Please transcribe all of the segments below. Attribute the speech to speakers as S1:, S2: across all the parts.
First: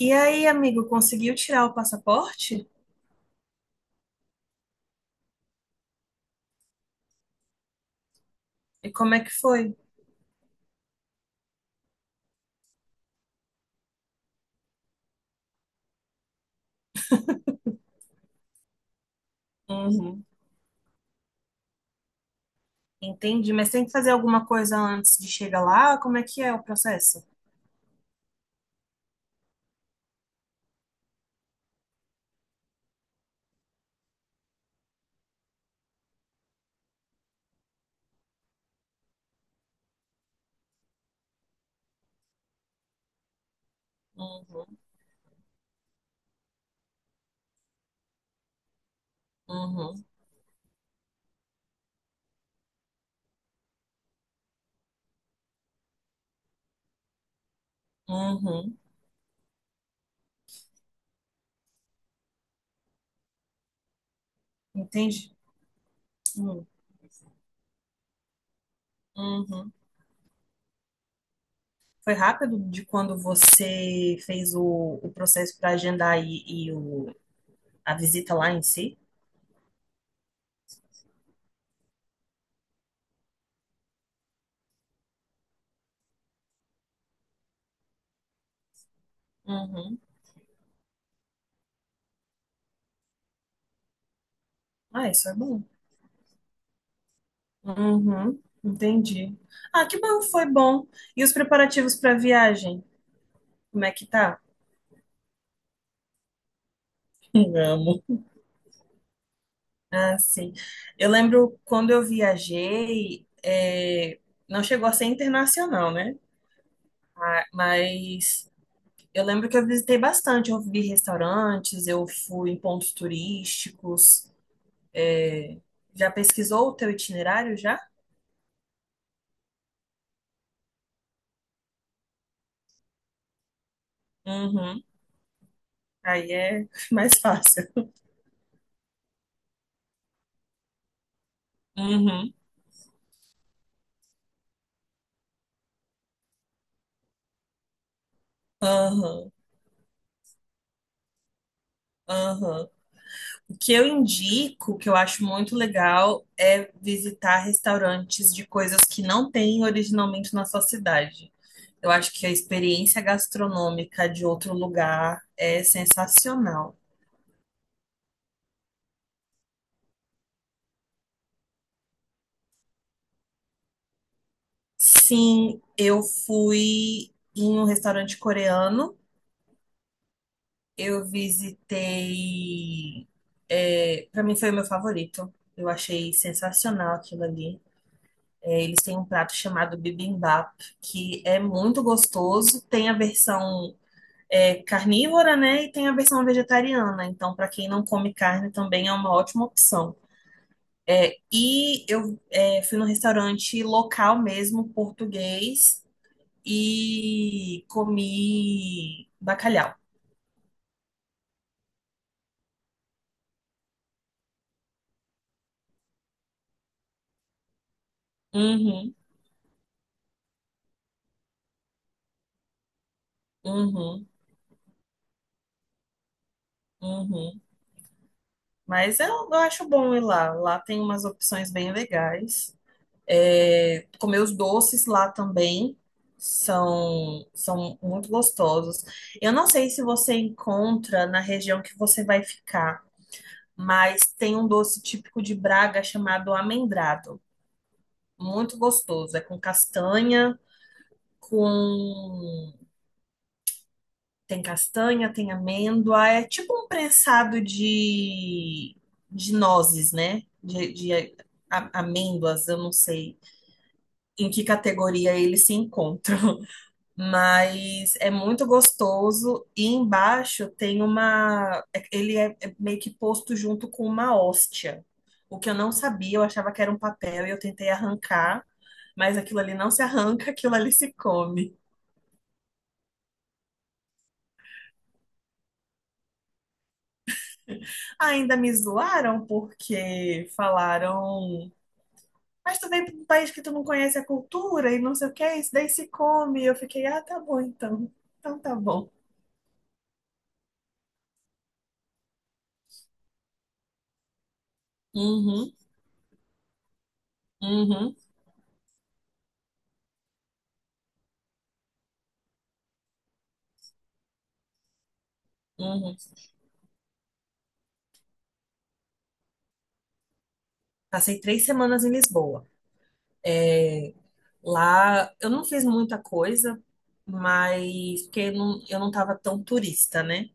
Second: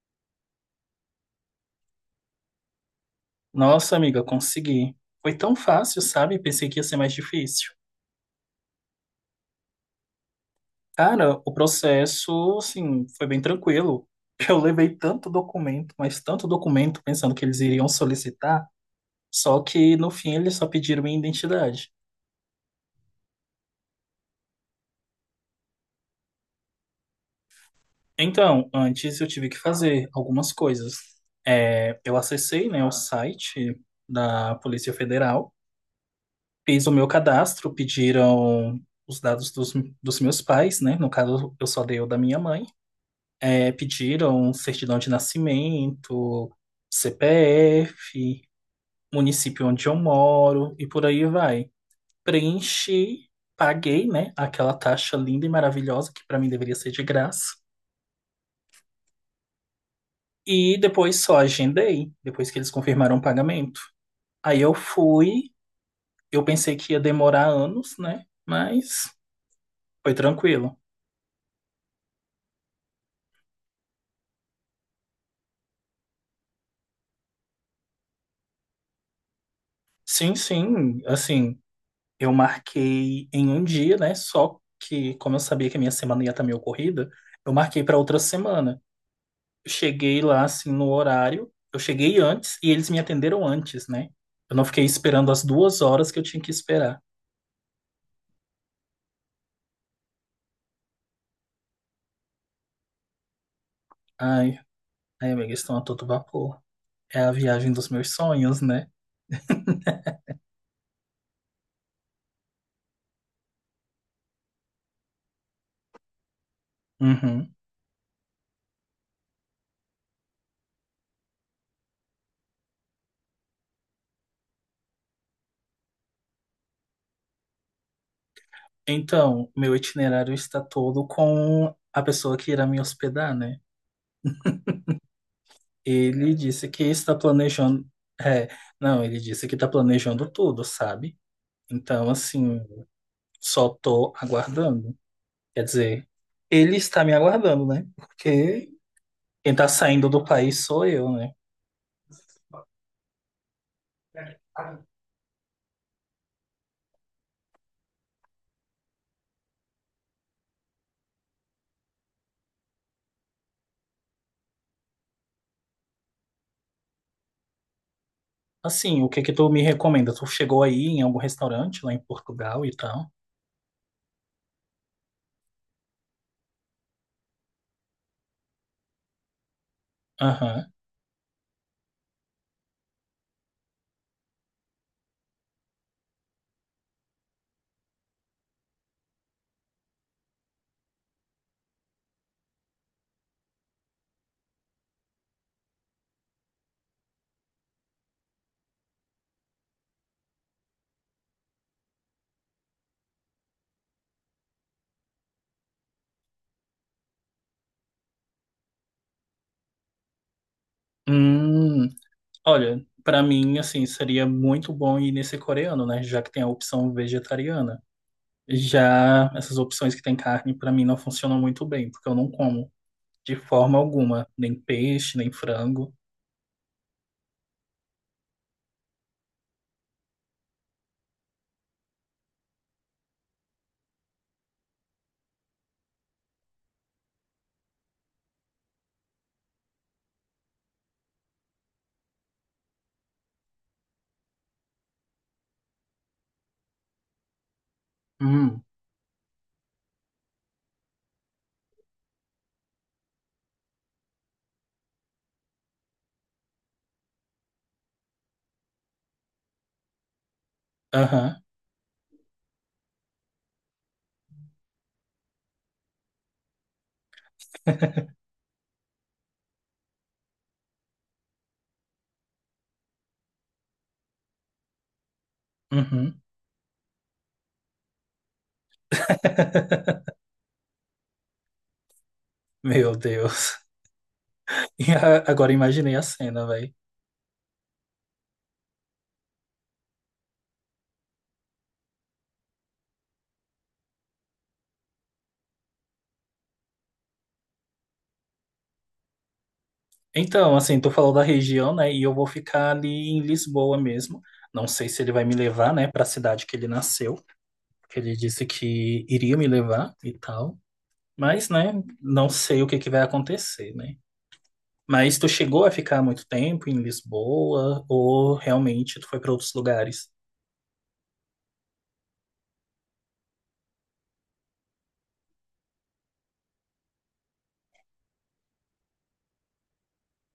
S1: E aí, amigo, conseguiu tirar o passaporte?
S2: Nossa, amiga, consegui. Foi tão fácil, sabe? Pensei que ia ser mais difícil.
S1: E como é que foi?
S2: Cara, o processo, assim, foi bem tranquilo. Eu levei tanto documento, mas tanto documento, pensando que eles iriam solicitar, só que no
S1: Uhum.
S2: fim eles só pediram minha identidade.
S1: Entendi, mas tem que fazer alguma coisa antes de chegar lá? Como é que é o processo?
S2: Então, antes eu tive que fazer algumas coisas. É, eu acessei, né, o site da Polícia Federal, fiz o meu cadastro, pediram os dados dos, dos meus pais, né? No caso, eu só dei o da minha mãe. É, pediram
S1: Uhum,
S2: certidão de nascimento, CPF, município onde eu
S1: uhum,
S2: moro e por aí vai. Preenchi, paguei, né, aquela taxa linda e maravilhosa que para mim deveria ser de graça.
S1: uhum.
S2: E depois só agendei, depois que eles confirmaram o pagamento. Aí eu
S1: Entendi.
S2: fui, eu
S1: Uhum,
S2: pensei que ia demorar anos, né? Mas
S1: uhum.
S2: foi tranquilo.
S1: Foi rápido de quando você fez o processo para agendar e o, a visita lá em si?
S2: Sim, sim, assim, eu marquei em um dia, né? Só que, como eu sabia que a minha semana ia estar meio corrida, eu marquei para outra semana. Eu
S1: Uhum.
S2: cheguei lá, assim, no horário. Eu cheguei antes e eles me atenderam antes, né? Eu não fiquei
S1: Ah, isso
S2: esperando
S1: é
S2: as
S1: bom.
S2: duas horas que eu tinha que esperar.
S1: Uhum, entendi. Ah, que bom, foi bom. E os preparativos para a viagem? Como é que tá?
S2: Ai, ai, amiga, estão a todo vapor. É a viagem dos
S1: Amo.
S2: meus sonhos, né?
S1: Ah, sim. Eu lembro quando eu viajei, não chegou a ser internacional, né?
S2: Uhum.
S1: Mas eu lembro que eu visitei bastante. Eu vi restaurantes, eu fui em pontos turísticos. Já pesquisou o teu itinerário já?
S2: Então, meu itinerário está todo com a pessoa que irá me hospedar, né?
S1: Uhum. Aí
S2: Ele
S1: é
S2: disse que
S1: mais
S2: está planejando.
S1: fácil.
S2: É, não, ele disse que está planejando tudo, sabe? Então,
S1: Uhum.
S2: assim, só tô aguardando. Quer dizer, ele está me aguardando, né? Porque
S1: Aham.
S2: quem tá saindo do país sou eu, né?
S1: Aham. O que eu indico, que eu acho muito legal, é visitar restaurantes de coisas que não tem originalmente na sua cidade. Eu acho que a experiência gastronômica de outro lugar é sensacional.
S2: Assim, o que que tu me recomenda? Tu chegou aí em algum restaurante lá em Portugal e tal?
S1: Sim, eu fui em um restaurante coreano.
S2: Aham.
S1: Eu visitei. É, para mim foi o meu favorito. Eu achei sensacional aquilo ali. Eles têm um prato chamado bibimbap, que é muito gostoso. Tem a versão carnívora, né? E tem a versão vegetariana. Então, para quem não come carne, também é uma ótima opção. E eu fui num restaurante local mesmo, português, e comi bacalhau.
S2: Hum, olha, pra mim, assim, seria muito bom ir nesse coreano, né? Já que tem a opção vegetariana.
S1: Uhum,
S2: Já essas opções que tem carne, pra mim, não funcionam muito bem, porque eu não como de forma
S1: uhum,
S2: alguma, nem peixe, nem frango.
S1: uhum. Mas eu acho bom ir lá. Lá tem umas opções bem legais. É, comer os doces lá também são muito gostosos. Eu não sei se você encontra na região que você vai ficar, mas tem um doce típico de Braga chamado amendrado. Muito
S2: Hum,
S1: gostoso. É com castanha, com. Tem castanha, tem amêndoa. É tipo um prensado de nozes, né? De
S2: aham.
S1: amêndoas, eu não sei em que categoria eles se encontram. Mas é muito gostoso. E embaixo tem uma. Ele é meio que posto junto com uma hóstia. O que eu não sabia,
S2: Uhum.
S1: eu achava que era um papel e eu tentei arrancar. Mas aquilo ali não se arranca, aquilo ali se come.
S2: Meu Deus. E agora imaginei a cena, velho.
S1: Ainda me zoaram porque falaram, mas tu veio para um país que tu não conhece a cultura e não sei o que, isso daí se come. Eu fiquei, ah, tá bom então. Então tá bom.
S2: Então, assim, tu falou da região, né? E eu vou ficar ali em Lisboa mesmo. Não sei se ele vai me
S1: Uhum,
S2: levar, né, para a cidade que ele nasceu,
S1: uhum,
S2: que ele disse que iria me levar e tal. Mas, né, não sei o que que vai acontecer, né? Mas tu chegou a
S1: uhum.
S2: ficar muito tempo em Lisboa ou realmente tu foi para outros lugares?
S1: Passei 3 semanas em Lisboa. É, Lá eu não fiz muita coisa, mas porque eu não tava tão turista, né?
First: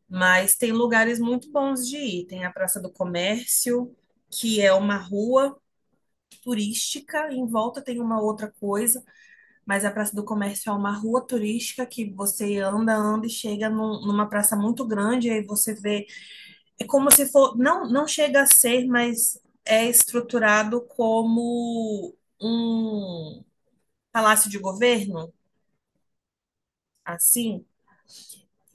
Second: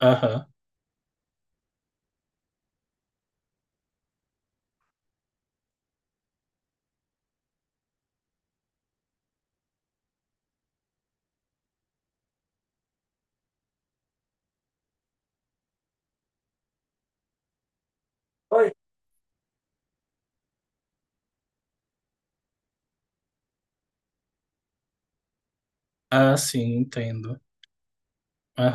S2: Aham.
S1: Mas tem lugares muito bons de ir. Tem a Praça do Comércio, que é uma rua turística, em volta tem uma outra coisa. Mas a Praça do Comércio é uma rua turística que você anda, anda e chega numa praça muito grande, aí você vê. É como se for. Não, não chega a
S2: Oi.
S1: ser, mas é estruturado como um palácio de governo,
S2: Ah, sim, entendo.
S1: assim.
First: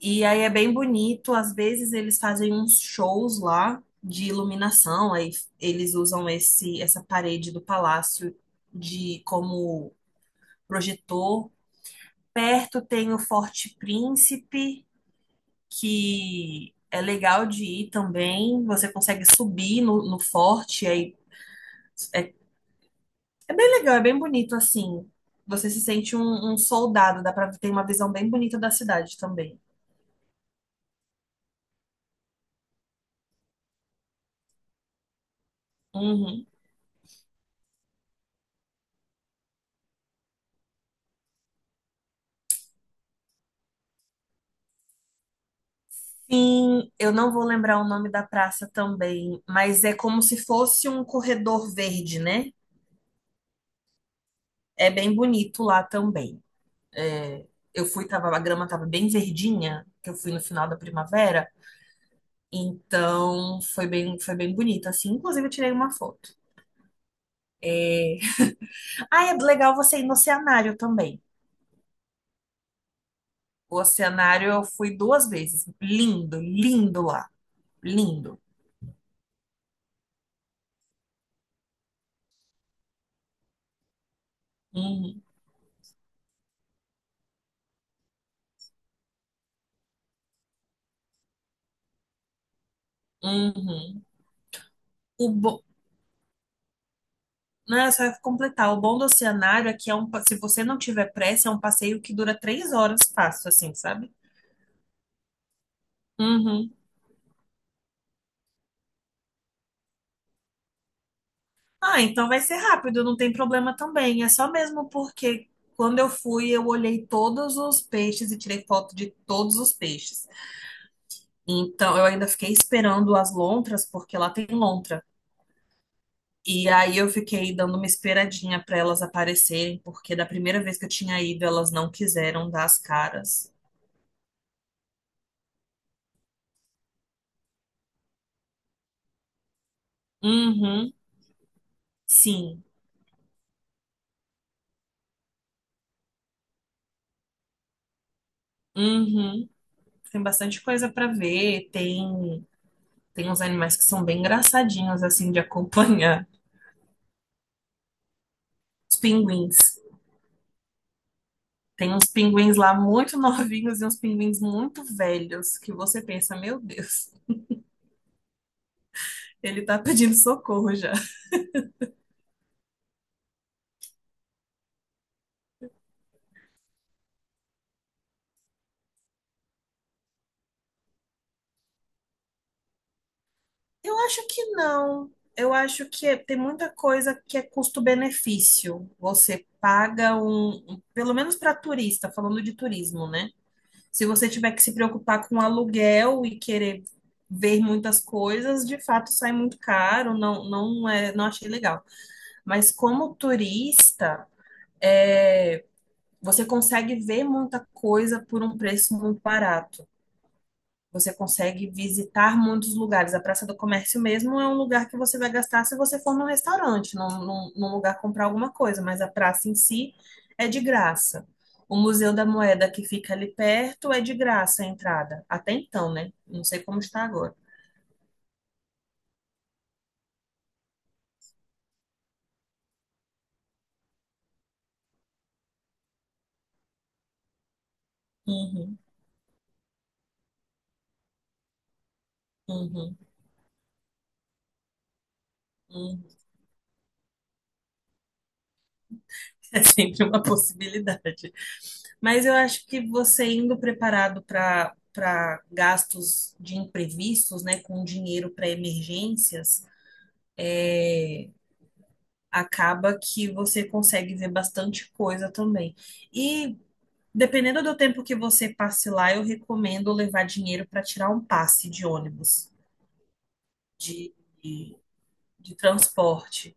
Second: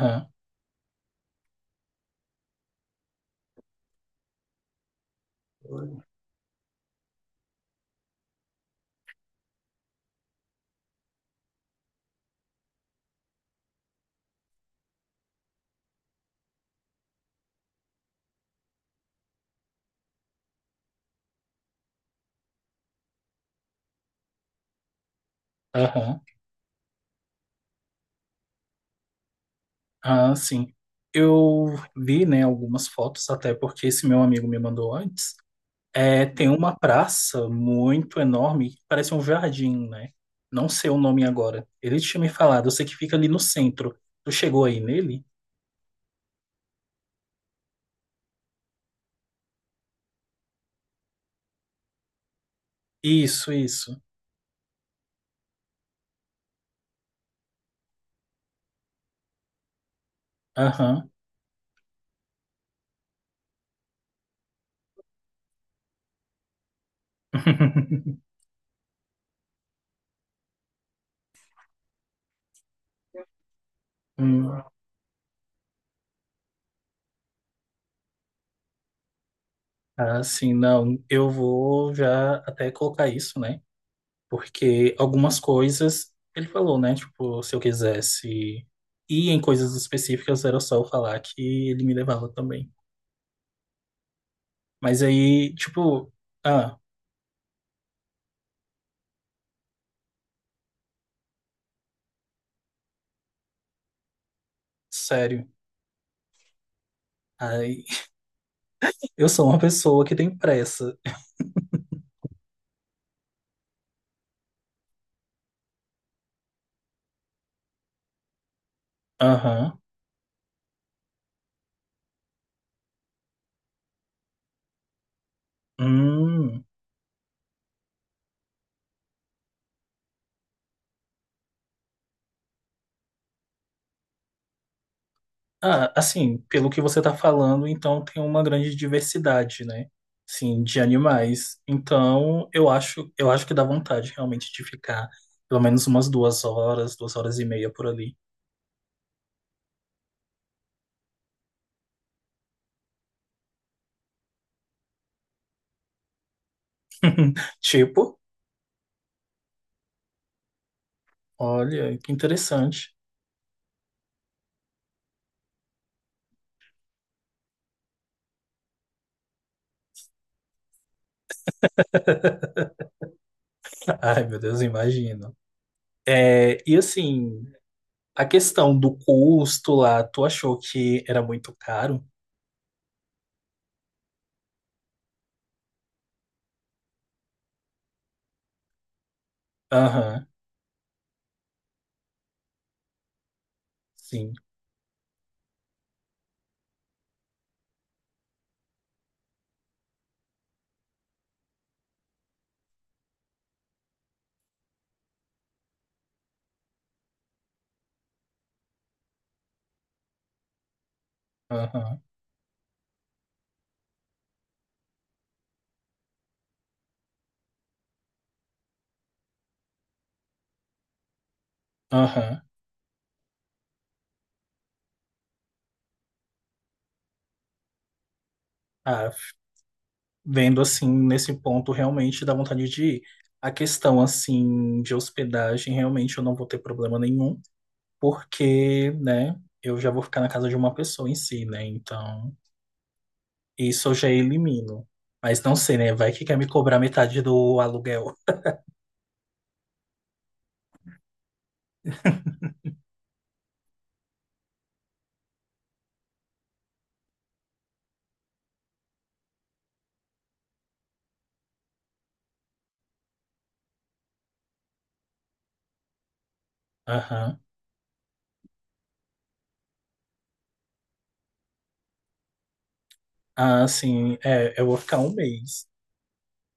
S1: E aí é bem bonito. Às vezes eles fazem uns shows lá de iluminação, aí
S2: Oi.
S1: eles usam essa parede do palácio de como projetor. Perto tem o Forte Príncipe que é legal de ir também. Você consegue subir no forte, aí é, é bem legal, é bem bonito assim. Você se sente
S2: Aham.
S1: um soldado, dá pra ter uma visão bem bonita da cidade também.
S2: Ah, sim. Eu vi, né, algumas fotos, até porque esse meu amigo me mandou antes. É,
S1: Uhum.
S2: tem uma praça muito enorme, que parece um jardim, né? Não sei o nome agora. Ele tinha me falado, eu sei que fica ali no centro. Tu chegou aí nele?
S1: Sim, eu não vou lembrar o nome da praça também, mas é como se fosse um corredor verde, né?
S2: Isso, isso.
S1: É bem bonito lá também. É, eu fui, tava, a grama tava bem verdinha, que eu fui no final da
S2: Aham.
S1: primavera. Então, foi bem bonito, assim. Inclusive, eu tirei uma foto. Ah, é legal você ir no oceanário também. O oceanário
S2: Hum.
S1: eu fui duas vezes. Lindo, lindo lá. Lindo.
S2: Ah, sim, não. Eu vou já até colocar isso, né? Porque
S1: Uhum,
S2: algumas coisas, ele falou, né? Tipo, se eu quisesse ir em coisas específicas, era só eu falar que ele me levava também.
S1: uhum.
S2: Mas
S1: O
S2: aí,
S1: bom,
S2: tipo, ah,
S1: né, só ia completar. O bom do oceanário é que é se você não tiver pressa, é um passeio que dura 3 horas fácil, assim, sabe?
S2: sério.
S1: Uhum.
S2: Aí, eu sou uma pessoa que tem pressa.
S1: Ah, então vai ser rápido, não tem problema também. É só mesmo porque quando eu fui, eu olhei todos os peixes e tirei foto de todos os
S2: Aham.
S1: peixes. Então, eu ainda fiquei esperando as lontras, porque lá tem lontra.
S2: Hum.
S1: E aí eu fiquei dando uma esperadinha para elas aparecerem, porque da primeira vez que eu tinha ido, elas não quiseram dar as caras.
S2: Ah, assim, pelo que você tá falando, então tem uma grande diversidade, né? Sim, de
S1: Uhum,
S2: animais. Então,
S1: sim.
S2: eu acho que dá vontade realmente de ficar pelo menos umas duas horas e meia por ali.
S1: Uhum. Tem bastante coisa para ver. Tem uns animais que são bem engraçadinhos, assim, de acompanhar.
S2: Tipo,
S1: Os pinguins. Tem
S2: olha,
S1: uns
S2: que
S1: pinguins lá
S2: interessante.
S1: muito novinhos e uns pinguins muito velhos, que você pensa, meu Deus, ele tá pedindo socorro já.
S2: Ai, meu Deus, imagino. É, e assim, a questão do custo lá, tu achou que era muito caro?
S1: Eu acho que não. Eu acho que tem muita coisa que é custo-benefício. Você paga
S2: Aham,
S1: pelo menos para turista, falando de turismo, né? Se você
S2: sim,
S1: tiver que se preocupar com aluguel e querer ver muitas coisas, de fato sai muito caro, não é, não achei legal. Mas como turista, é, você consegue ver muita coisa por um preço muito barato. Você consegue
S2: aham,
S1: visitar muitos lugares. A Praça do Comércio mesmo é um lugar que você vai gastar se você for num restaurante, num lugar comprar alguma coisa, mas a praça em si é de graça. O Museu da
S2: aham.
S1: Moeda que fica ali perto é de graça a entrada. Até então, né? Não sei como está agora.
S2: Ah, vendo assim, nesse ponto, realmente dá vontade de ir. A questão, assim, de hospedagem, realmente eu não vou ter problema nenhum,
S1: Uhum,
S2: porque, né, eu já vou ficar na casa de uma pessoa em si, né, então...
S1: uhum,
S2: Isso eu já elimino. Mas não sei, né?
S1: uhum.
S2: Vai que quer me cobrar metade do aluguel.
S1: É sempre uma possibilidade. Mas eu acho que você indo preparado para gastos de imprevistos, né, com dinheiro para emergências, acaba que você consegue ver bastante coisa também. E
S2: Aham.
S1: dependendo do tempo que você passe lá, eu recomendo levar dinheiro para tirar um passe de ônibus,
S2: Ah,
S1: de,
S2: sim. É, eu vou
S1: de,
S2: ficar um
S1: de
S2: mês.
S1: transporte.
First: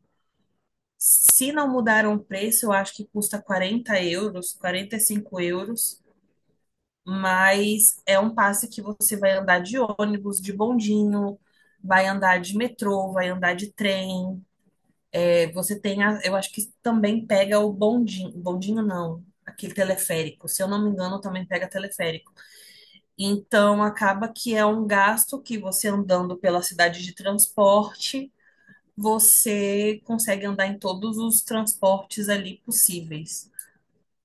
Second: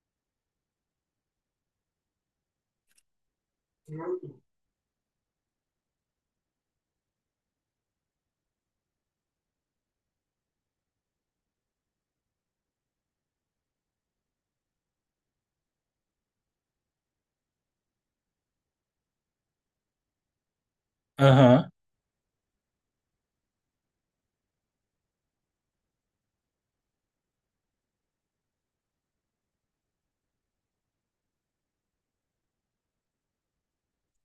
S1: Se não mudaram o preço, eu acho que custa 40 euros, 45 euros, mas é um passe que você vai andar de ônibus, de bondinho, vai andar de metrô, vai andar de trem, Você tem a, eu acho que também pega o bondinho, bondinho não, aquele teleférico. Se eu não me engano, também
S2: Aham.
S1: pega teleférico. Então acaba que é um gasto que você andando pela cidade de transporte, você consegue andar em todos os transportes ali possíveis.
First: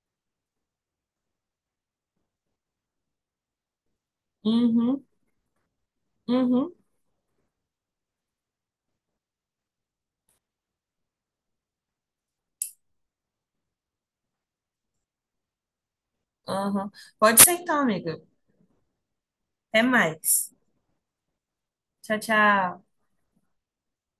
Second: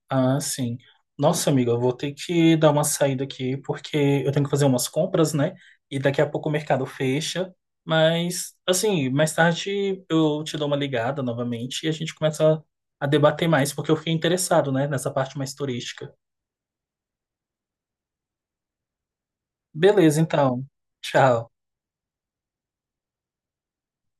S2: Ah, sim. Nossa, amiga, eu vou ter que dar uma saída aqui porque eu tenho que fazer umas
S1: Uhum,
S2: compras, né? E daqui a pouco o
S1: uhum,
S2: mercado fecha. Mas, assim, mais tarde eu te dou uma ligada novamente e a gente começa a debater mais, porque eu fiquei interessado, né, nessa parte mais turística.
S1: uhum. Pode ser então, amiga. Até
S2: Beleza,
S1: mais.
S2: então. Tchau.
S1: Tchau, tchau.